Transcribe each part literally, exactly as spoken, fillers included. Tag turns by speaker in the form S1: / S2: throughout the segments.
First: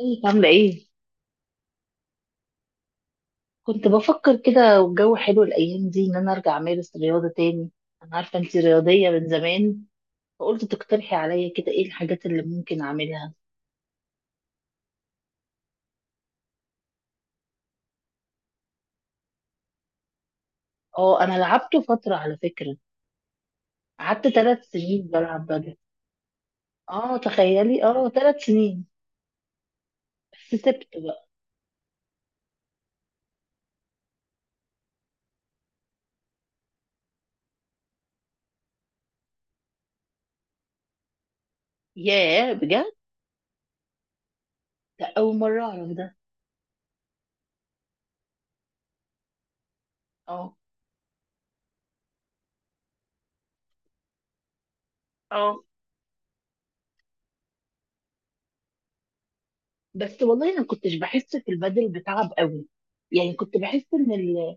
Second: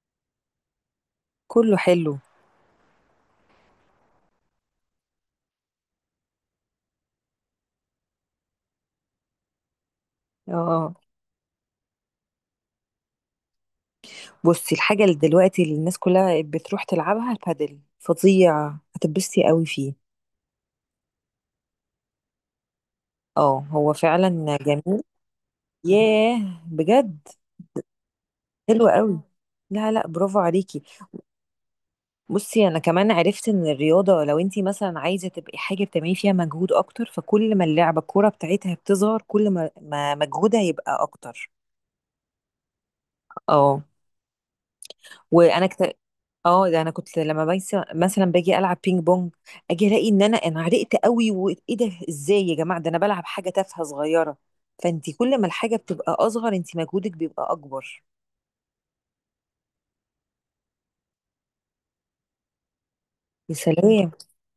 S1: ازيك عاملة ايه؟
S2: كله حلو.
S1: كنت بفكر كده والجو حلو الأيام دي إن أنا أرجع أمارس رياضة تاني، أنا عارفة أنتي رياضية من زمان، فقلت
S2: اه
S1: تقترحي عليا كده ايه الحاجات اللي ممكن أعملها؟
S2: بصي، الحاجة اللي دلوقتي اللي الناس كلها بتروح تلعبها البادل فظيع. هتتبسطي قوي فيه.
S1: اه، أنا لعبته فترة على فكرة،
S2: اه هو
S1: قعدت
S2: فعلا
S1: ثلاث
S2: جميل.
S1: سنين بلعب بدل.
S2: ياه،
S1: اه
S2: بجد؟
S1: تخيلي، اه ثلاث سنين.
S2: حلو قوي. لا لا، برافو
S1: بس
S2: عليكي.
S1: سبت بقى.
S2: بصي، انا كمان عرفت ان الرياضة لو انتي مثلا عايزة تبقي حاجة بتعملي فيها مجهود اكتر، فكل ما اللعبة الكورة بتاعتها بتظهر، كل ما ما مجهودها يبقى اكتر.
S1: ياه بجد؟
S2: اه
S1: لا، أول مرة
S2: وانا
S1: أعرف
S2: كت...
S1: ده.
S2: اه ده انا كنت لما بيس... مثلا باجي العب بينج بونج، اجي الاقي ان انا
S1: اه،
S2: انا عرقت قوي. وايه ده، ازاي يا جماعه، ده انا بلعب حاجه تافهه صغيره. فانت كل ما
S1: اه،
S2: الحاجه بتبقى اصغر انت مجهودك بيبقى اكبر.
S1: بس والله أنا كنتش بحس في البدل بتعب قوي. يعني
S2: يا
S1: كنت بحس
S2: سلام.
S1: إن ال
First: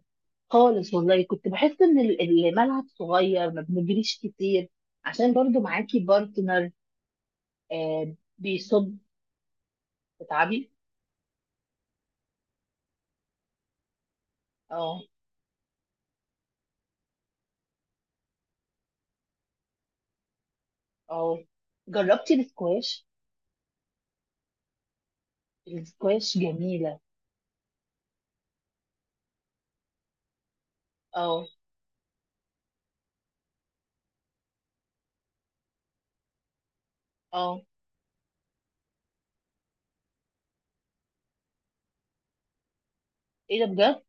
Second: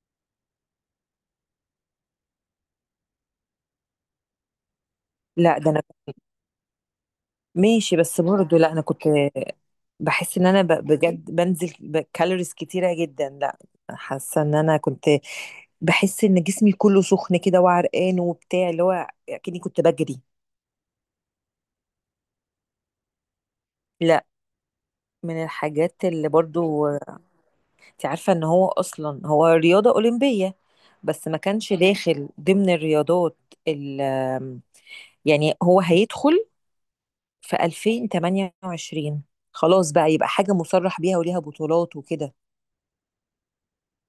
S1: خالص والله كنت بحس ان ال- الملعب صغير ما بنجريش كتير، عشان
S2: لا
S1: برضو
S2: ده انا
S1: معاكي بارتنر.
S2: ماشي.
S1: آه
S2: بس برضه لا، انا
S1: بيصب،
S2: كنت بحس ان انا ب...
S1: بتعبي.
S2: بجد بنزل ب- كالوريز كتيره جدا. لا، حاسه ان انا
S1: اه،
S2: كنت بحس ان جسمي كله سخن كده وعرقان وبتاع، اللي هو كأني كنت بجري.
S1: اه، جربتي السكواش؟
S2: لا. من الحاجات اللي
S1: السكواش
S2: برضو،
S1: جميلة.
S2: انت عارفة ان هو اصلا هو رياضة اولمبية، بس ما
S1: اه،
S2: كانش داخل ضمن الرياضات. ال يعني هو هيدخل في
S1: اه،
S2: الفين وتمانيه وعشرين، خلاص بقى، يبقى حاجة مصرح بيها وليها بطولات وكده.
S1: ايه ده بجد؟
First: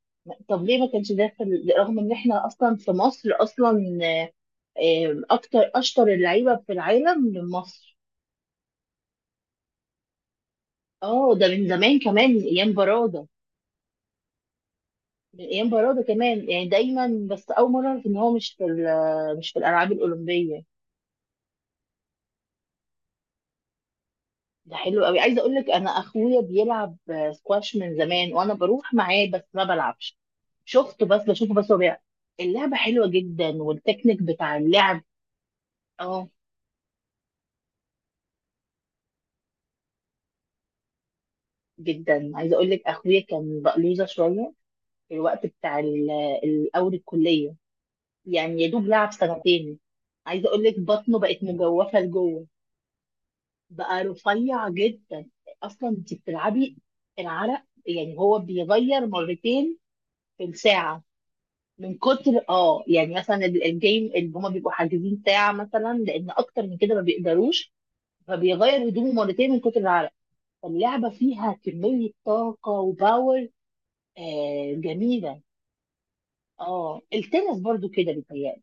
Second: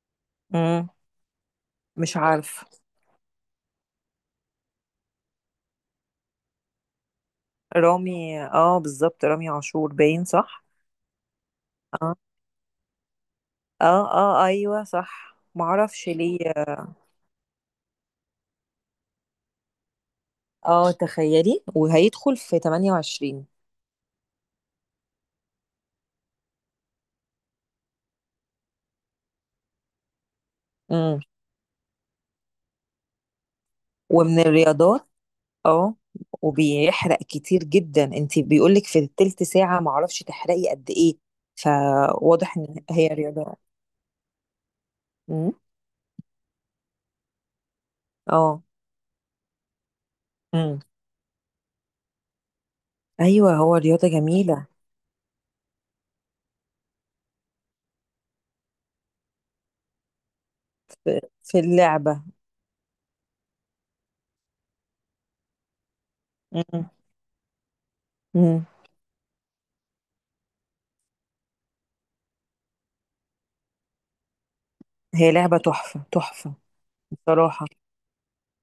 S1: طب ليه ما
S2: امم
S1: كانش ده في ال- رغم ان
S2: مش
S1: احنا
S2: عارف.
S1: اصلا في مصر اصلا؟ آه. آه، اكتر اشطر اللعيبة في العالم من مصر.
S2: رامي، اه بالظبط رامي عاشور، باين صح.
S1: اه، ده من زمان
S2: اه
S1: كمان من ايام برادة.
S2: اه اه، ايوه صح،
S1: من ايام برادة
S2: معرفش ليه.
S1: كمان، يعني
S2: اه
S1: دايما، بس اول مره اعرف ان هو مش في ال- مش في الالعاب الاولمبيه.
S2: آه، تخيلي، وهيدخل في تمانيه وعشرين.
S1: ده حلو قوي، عايزه اقول لك انا اخويا بيلعب سكواش من زمان، وانا بروح معاه بس ما بلعبش. شفته
S2: امم
S1: بس، بشوفه بس هو بيلعب. اللعبه حلوه جدا، والتكنيك
S2: ومن
S1: بتاع اللعب.
S2: الرياضات. اه
S1: اه،
S2: وبيحرق كتير جدا. انت بيقولك في التلت ساعة معرفش تحرقي قد ايه.
S1: جدا، عايزه
S2: فواضح
S1: اقول
S2: ان
S1: لك
S2: هي
S1: اخويا
S2: رياضة.
S1: كان بقلوزه شويه في الوقت
S2: امم
S1: بتاع ال- الاول الكليه، يعني
S2: اه
S1: يا دوب لعب سنتين. عايزه اقول لك
S2: امم
S1: بطنه بقت مجوفه لجوه،
S2: ايوه، هو
S1: بقى
S2: رياضة جميلة.
S1: رفيع جدا. اصلا انت بتلعبي، العرق يعني هو بيغير مرتين في الساعه،
S2: في في
S1: من
S2: اللعبة.
S1: كتر اه يعني مثلا ال- الجيم اللي هما بيبقوا حاجزين ساعه مثلا، لان اكتر من
S2: امم
S1: كده ما بيقدروش،
S2: امم
S1: فبيغير هدومه مرتين من كتر العرق. فاللعبه فيها كميه طاقه وباور. آه
S2: هي
S1: جميله.
S2: لعبة تحفة تحفة.
S1: اه، التنس
S2: بصراحة،
S1: برضو كده بيتهيألي.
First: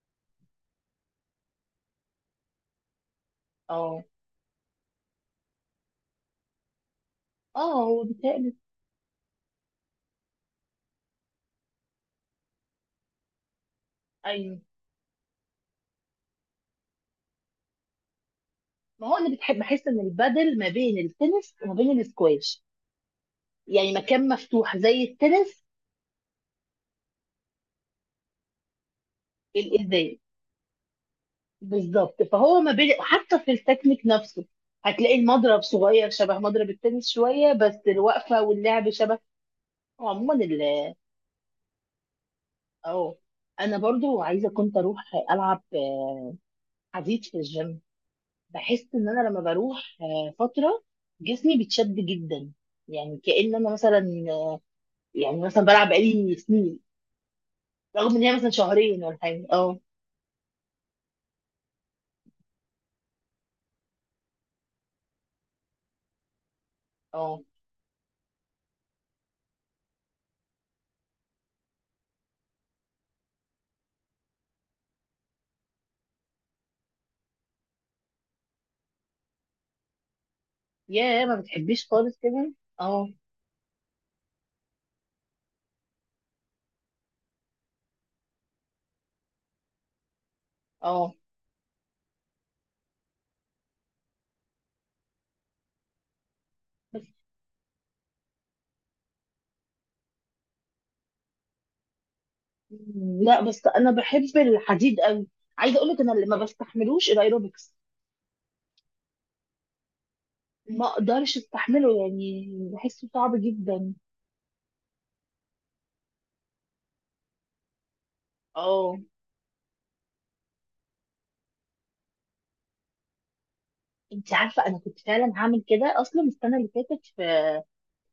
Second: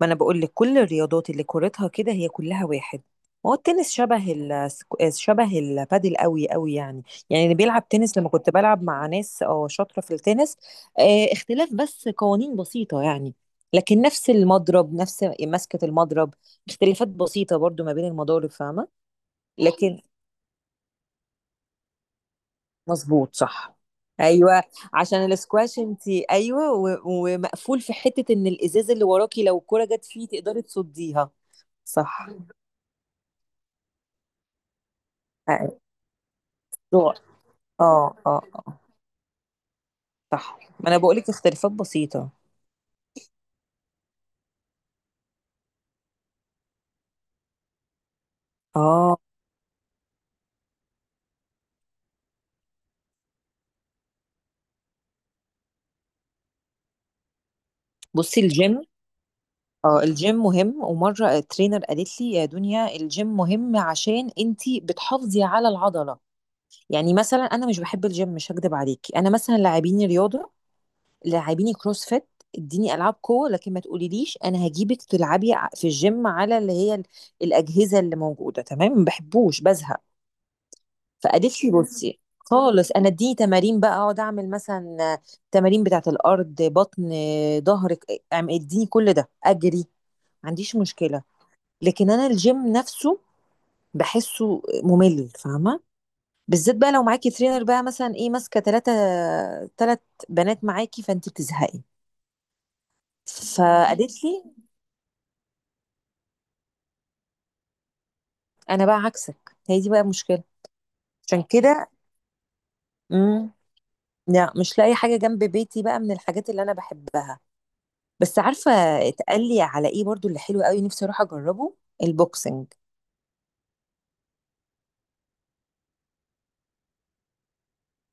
S2: ما انا بقول لك، كل الرياضات اللي كورتها كده هي كلها واحد. ما هو التنس
S1: اه،
S2: شبه ال شبه البادل قوي قوي يعني. يعني اللي
S1: اه،
S2: بيلعب
S1: هو
S2: تنس، لما كنت
S1: بيتهيألي.
S2: بلعب مع ناس اه شاطره في التنس، آه، اختلاف بس قوانين بسيطه يعني. لكن نفس
S1: ايوه،
S2: المضرب، نفس مسكه المضرب. اختلافات بسيطه برضو ما بين المضارب، فاهمه؟
S1: ما هو انا بتحب بحس ان
S2: لكن
S1: البدل ما بين التنس وما بين السكواش،
S2: مظبوط، صح،
S1: يعني مكان
S2: ايوه.
S1: مفتوح زي
S2: عشان
S1: التنس.
S2: الاسكواش انت ايوه و- ومقفول في حته. ان الازاز اللي وراكي، لو الكره جت
S1: الازاز
S2: فيه تقدري تصديها.
S1: بالظبط،
S2: صح،
S1: فهو ما بين حتى في التكنيك نفسه. هتلاقي المضرب
S2: أيوة.
S1: صغير شبه مضرب التنس شويه، بس
S2: اه اه
S1: الوقفه
S2: اه،
S1: واللعب شبه. هو عموما
S2: صح،
S1: ال
S2: ما انا بقولك اختلافات بسيطة.
S1: اه انا برضو عايزه كنت اروح العب حديد في الجيم. بحس ان
S2: اه
S1: انا لما بروح فتره جسمي بيتشد جدا، يعني كأن انا مثلا، يعني مثلا بلعب بقالي سنين، رغم ان هي
S2: بصي،
S1: مثلا
S2: الجيم،
S1: شهرين ولا حاجه. اه،
S2: اه الجيم مهم. ومرة الترينر قالت لي يا دنيا الجيم مهم عشان انتي بتحافظي على العضلة. يعني
S1: اه
S2: مثلا انا مش بحب الجيم، مش هكدب عليكي. انا مثلا لاعبيني رياضة، لاعبيني كروس فيت، اديني العاب قوه، لكن ما تقوليليش انا هجيبك تلعبي ع- في الجيم، على اللي هي ال- الاجهزه اللي موجوده. تمام، ما بحبوش، بزهق.
S1: يا ما
S2: فقالت لي
S1: بتحبيش خالص
S2: بصي
S1: كده.
S2: خالص،
S1: اه،
S2: انا اديني تمارين بقى اقعد اعمل مثلا، تمارين بتاعه الارض، بطن، ظهرك، اديني كل ده، اجري، ما عنديش
S1: اه،
S2: مشكله. لكن انا الجيم نفسه بحسه ممل، فاهمه؟ بالذات بقى لو معاكي ترينر بقى مثلا ايه، ماسكه ثلاثه ثلاث بنات معاكي، فانت بتزهقي.
S1: لا بس انا
S2: فقالت
S1: بحب
S2: لي،
S1: الحديد قوي. عايزه اقول لك انا اللي ما بستحملوش الايروبكس،
S2: انا بقى عكسك، هي دي بقى مشكله.
S1: ما اقدرش
S2: عشان كده.
S1: استحمله، يعني بحسه صعب
S2: امم
S1: جدا.
S2: لا، مش لاقي حاجه جنب بيتي بقى، من الحاجات اللي انا بحبها بس، عارفه،
S1: اه،
S2: اتقال لي على ايه برضو اللي حلو قوي نفسي اروح اجربه، البوكسنج.
S1: انت عارفه انا كنت فعلا هعمل كده اصلا السنه اللي فاتت في،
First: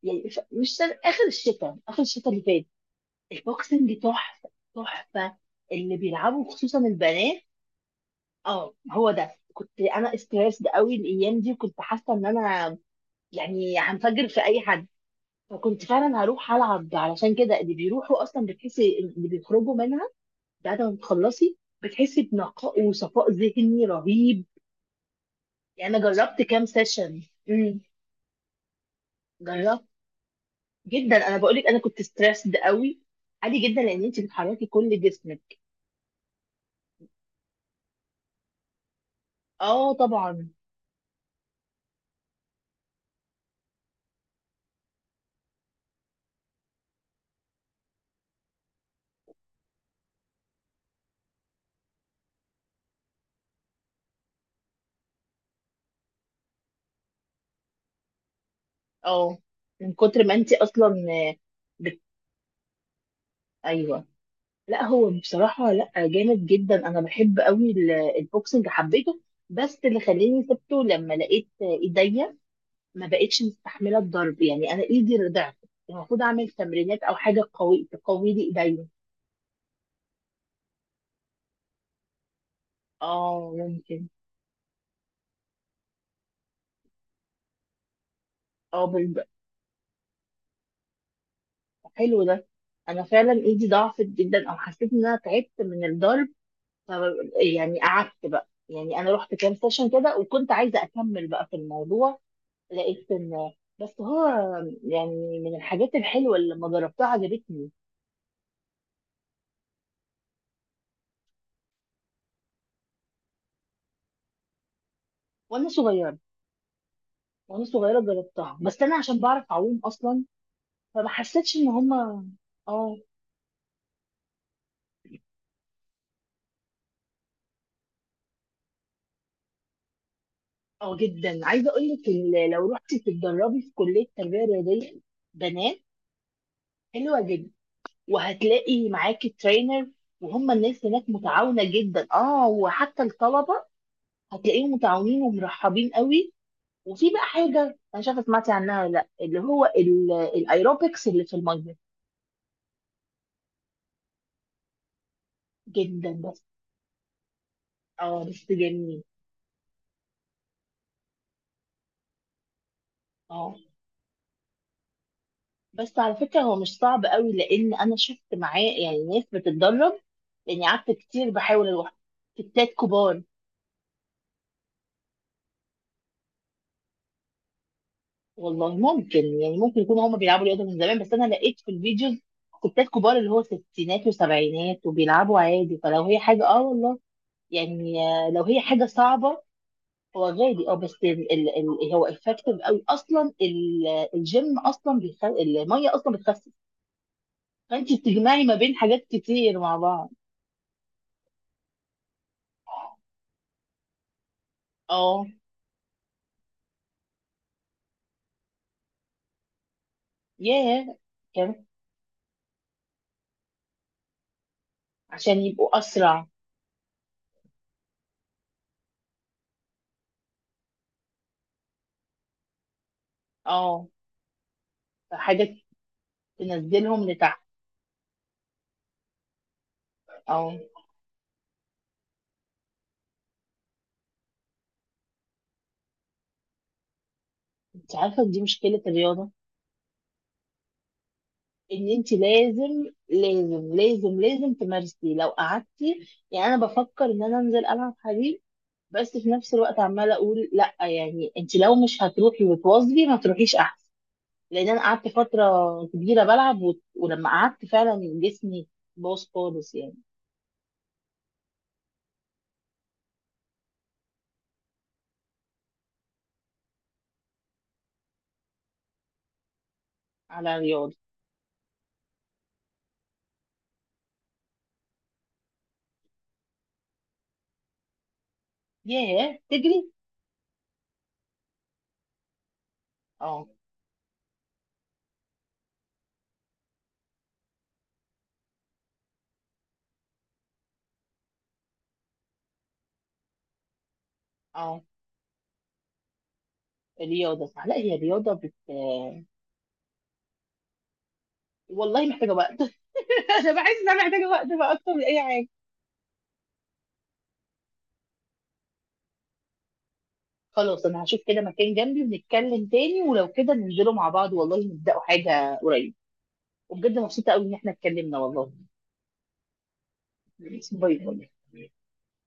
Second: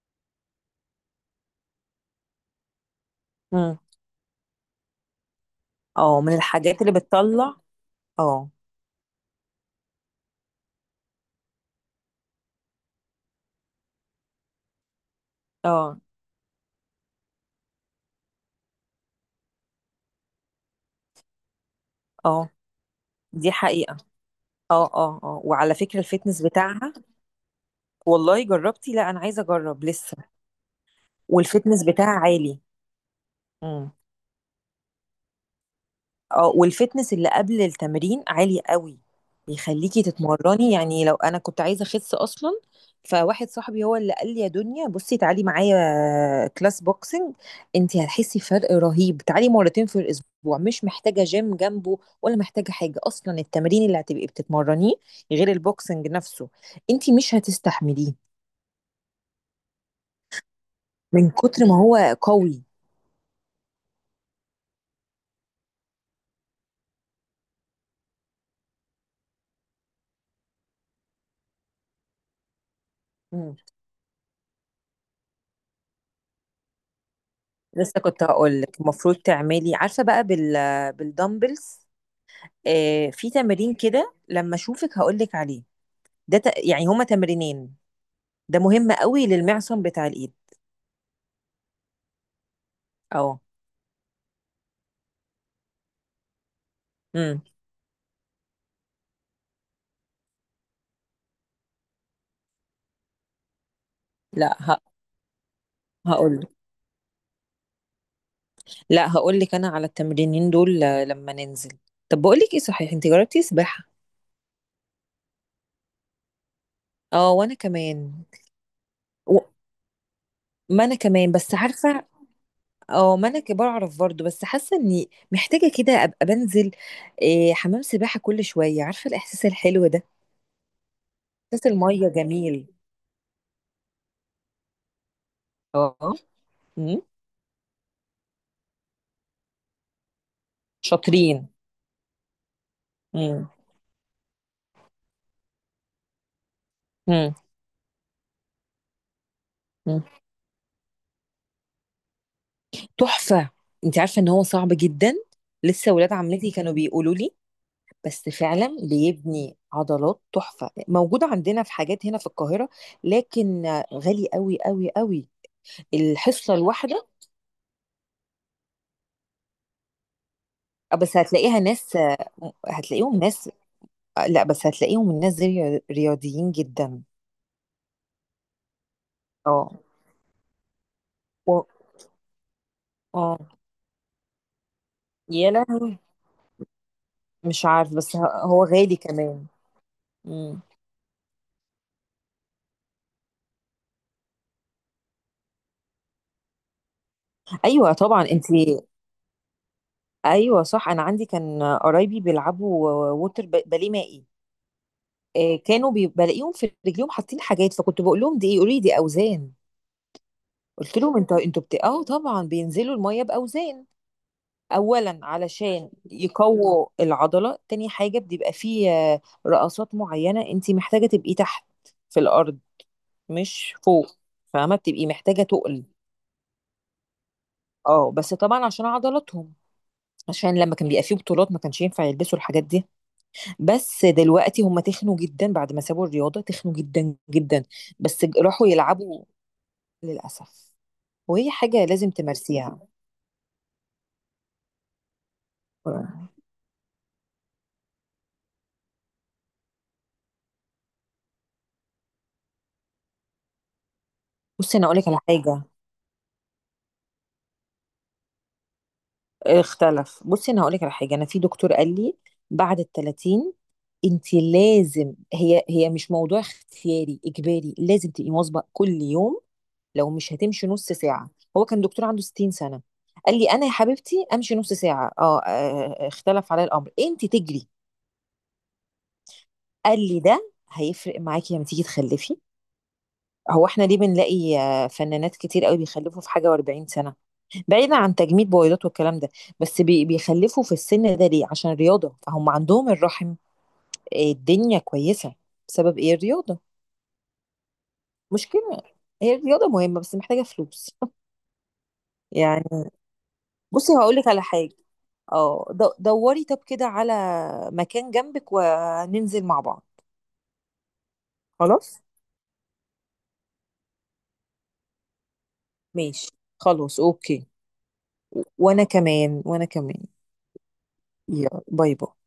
S1: يعني في... مش سنة... اخر الشتاء اخر الشتاء اللي فات.
S2: امم
S1: البوكسنج تحفه تحفه. اللي
S2: اه، من
S1: بيلعبوا خصوصا
S2: الحاجات اللي
S1: البنات.
S2: بتطلع. اه
S1: اه هو ده، كنت انا استريسد قوي الايام دي، وكنت حاسه ان انا يعني هنفجر في اي حد. فكنت
S2: اه
S1: فعلا هروح العب، علشان كده اللي بيروحوا اصلا بتحسي اللي بيخرجوا منها بعد ما بتخلصي، بتحسي
S2: اه،
S1: بنقاء وصفاء
S2: دي
S1: ذهني
S2: حقيقه.
S1: رهيب.
S2: اه اه اه، وعلى
S1: يعني
S2: فكره
S1: انا جربت
S2: الفتنس
S1: كام
S2: بتاعها،
S1: سيشن. امم
S2: والله جربتي؟ لا، انا عايزه
S1: جربت،
S2: اجرب لسه.
S1: جدا، انا بقول لك انا
S2: والفتنس
S1: كنت
S2: بتاعها
S1: ستريسد
S2: عالي.
S1: قوي. عادي جدا لان انت بتحركي كل جسمك.
S2: اه، والفتنس اللي قبل التمرين عالي قوي.
S1: اه
S2: بيخليكي
S1: طبعا.
S2: تتمرني، يعني لو انا كنت عايزه اخس اصلا. فواحد صاحبي هو اللي قال لي، يا دنيا بصي، تعالي معايا كلاس بوكسنج، انت هتحسي فرق رهيب. تعالي مرتين في الاسبوع، مش محتاجه جيم جنبه ولا محتاجه حاجه اصلا. التمرين اللي هتبقي بتتمرنيه غير البوكسنج نفسه انت مش هتستحمليه،
S1: اه، من كتر ما انت اصلا.
S2: من
S1: آه،
S2: كتر ما هو
S1: بت...
S2: قوي.
S1: ايوه. لا هو بصراحه، لا جامد جدا، انا بحب قوي ال- البوكسنج، حبيته. بس اللي خلاني سبته لما لقيت ايديا ما بقتش
S2: مم.
S1: مستحمله الضرب، يعني انا ايدي ضعفت. المفروض اعمل تمرينات او حاجه قوي
S2: لسه كنت
S1: تقوي لي
S2: هقول لك
S1: ايديا.
S2: المفروض تعملي، عارفه بقى بال بالدمبلز. آه، في
S1: اه
S2: تمرين
S1: ممكن.
S2: كده لما اشوفك هقول لك عليه. ده ت... يعني هما تمرينين، ده
S1: اه،
S2: مهم
S1: بال-
S2: قوي للمعصم بتاع الايد.
S1: حلو ده. انا فعلا
S2: اه
S1: ايدي ضعفت جدا، او حسيت ان انا تعبت من الضرب. ف
S2: امم
S1: يعني قعدت بقى، يعني انا رحت كام سيشن كده، وكنت عايزه اكمل بقى في الموضوع. لقيت ان بس هو
S2: لا ه...
S1: يعني من الحاجات الحلوه
S2: هقول لك،
S1: اللي لما جربتها عجبتني.
S2: لا هقول لك انا على التمرينين دول آه، لما ننزل. طب بقول لك ايه، صحيح انت جربتي سباحة؟
S1: وانا صغيره،
S2: اه، وانا
S1: وانا صغيره
S2: كمان.
S1: جربتها، بس انا عشان
S2: و...
S1: بعرف اعوم اصلا
S2: ما انا
S1: فما
S2: كمان
S1: حسيتش
S2: بس،
S1: ان
S2: عارفة،
S1: هما. اه،
S2: اه ما انا ك- بعرف برضه، بس حاسة اني محتاجة كده ابقى بنزل آه، حمام سباحة كل شوية، عارفة الاحساس الحلو ده،
S1: اه، جدا
S2: احساس
S1: عايزه اقول لك
S2: المية
S1: ال- لو
S2: جميل.
S1: رحتي تتدربي في كليه تربيه رياضيه بنات،
S2: اه امم
S1: حلوه جدا، وهتلاقي معاكي ترينر، وهم الناس هناك
S2: شاطرين.
S1: متعاونه جدا، اه وحتى الطلبه هتلاقيهم متعاونين ومرحبين قوي. وفي بقى
S2: مم.
S1: حاجه انا شايفه سمعتي عنها ولا لا، اللي هو
S2: مم.
S1: ال- الايروبكس اللي في الميه.
S2: تحفة. انت عارفة ان هو صعب جدا؟ لسه
S1: جدا،
S2: ولاد
S1: بس.
S2: عمتي كانوا بيقولوا لي،
S1: اه
S2: بس
S1: بس
S2: فعلا
S1: جميل.
S2: بيبني عضلات تحفة. موجودة عندنا في حاجات هنا في القاهرة
S1: اه،
S2: لكن غالي قوي قوي قوي
S1: بس على فكره
S2: الحصة
S1: هو مش صعب
S2: الواحدة.
S1: قوي، لان انا شفت معاه يعني ناس بتتدرب، لاني قعدت
S2: بس
S1: كتير
S2: هتلاقيها
S1: بحاول اروح.
S2: ناس،
S1: ستات
S2: هتلاقيهم
S1: كبار،
S2: ناس. لا بس هتلاقيهم الناس دي رياضيين جدا.
S1: والله ممكن، يعني ممكن
S2: اه
S1: يكونوا هم بيلعبوا رياضه من زمان، بس انا لقيت
S2: و...
S1: في الفيديوز ستات كبار اللي هو
S2: اه
S1: ستينات وسبعينات وبيلعبوا
S2: يا
S1: عادي.
S2: لهوي،
S1: فلو هي حاجه، اه والله
S2: مش عارف.
S1: يعني،
S2: بس
S1: آه،
S2: ه-
S1: لو هي
S2: هو
S1: حاجه
S2: غالي
S1: صعبه.
S2: كمان.
S1: هو
S2: مم.
S1: غالي، اه، بس ال ال ال هو افكتيف قوي اصلا ال- الجيم اصلا بيخ... الميه اصلا بتخسس. فانت
S2: ايوه طبعا
S1: بتجمعي
S2: انت.
S1: ما بين حاجات كتير مع بعض.
S2: ايوه صح، انا عندي كان قرايبي بيلعبوا ووتر ب- باليه مائي،
S1: اه.
S2: آه، كانوا بي- بلاقيهم في رجليهم حاطين حاجات، فكنت بقول لهم دي ايه، يقولوا لي دي اوزان.
S1: ياه.
S2: قلت لهم انتوا
S1: كم
S2: انتوا بت... اه طبعا بينزلوا الميه باوزان، اولا
S1: عشان يبقوا
S2: علشان
S1: اسرع.
S2: يقووا العضله. تاني حاجه بيبقى فيه آه، رقصات معينه انت محتاجه تبقي تحت في الارض، مش
S1: اه،
S2: فوق، فاهمه؟ بتبقي محتاجه
S1: فحاجه
S2: تقل.
S1: تنزلهم لتحت.
S2: اه، بس طبعا عشان عضلاتهم. عشان
S1: اه.
S2: لما كان بيبقى فيه بطولات ما كانش ينفع يلبسوا الحاجات دي. بس دلوقتي هم تخنوا جدا بعد ما سابوا الرياضة، تخنوا جدا جدا.
S1: انت عارفه
S2: بس ج-
S1: دي
S2: راحوا
S1: مشكله
S2: يلعبوا
S1: الرياضه،
S2: للأسف. وهي حاجة
S1: ان
S2: لازم
S1: انت
S2: تمارسيها.
S1: لازم، لازم لازم لازم تمارسي. لو قعدتي، يعني انا بفكر ان انا انزل العب حديد، بس في نفس الوقت عماله اقول لا، يعني انت لو مش هتروحي وتواظبي ما تروحيش احسن. لان
S2: بصي
S1: انا
S2: أنا أقولك
S1: قعدت
S2: على
S1: فتره
S2: حاجة،
S1: كبيره بلعب و... ولما قعدت فعلا جسمي باظ خالص، يعني
S2: اختلف. بصي أنا هقولك على حاجة، أنا في دكتور قال لي بعد التلاتين انت لازم، هي هي مش موضوع اختياري، اجباري، لازم تبقي مواظبه كل يوم، لو مش
S1: على
S2: هتمشي نص
S1: الرياضه.
S2: ساعه. هو كان دكتور عنده ستين سنه، قال لي، انا يا حبيبتي امشي نص ساعه اه آه، آه، اختلف عليا الامر. انت تجري،
S1: ياه تجري.
S2: قال لي ده هيفرق معاكي لما تيجي تخلفي.
S1: اه،
S2: هو احنا ليه بنلاقي آه، فنانات كتير قوي بيخلفوا في حاجه و40 سنه؟ بعيدا عن تجميد بويضات والكلام ده، بس بي- بيخلفوا في السن ده ليه؟ عشان رياضه. فهم عندهم الرحم آه، الدنيا
S1: اه،
S2: كويسه، بسبب ايه؟ الرياضه.
S1: رياضه صح، لا هي رياضه بت
S2: مشكله، هي الرياضه مهمه بس محتاجه فلوس
S1: والله محتاجه وقت.
S2: يعني.
S1: انا بحس ان
S2: بصي
S1: انا
S2: هقول لك
S1: محتاجه
S2: على
S1: وقت بقى
S2: حاجه،
S1: اكتر من اي حاجه.
S2: اه دو- دوري طب كده على مكان جنبك وننزل مع بعض.
S1: خلاص انا هشوف كده مكان
S2: خلاص،
S1: جنبي ونتكلم تاني، ولو كده ننزلوا مع بعض والله، نبدأوا حاجة قريب.
S2: ماشي،
S1: وبجد
S2: خلاص،
S1: مبسوطة قوي
S2: اوكي.
S1: ان احنا اتكلمنا والله.
S2: وانا كمان، وانا كمان.
S1: باي باي.
S2: يلا، باي باي.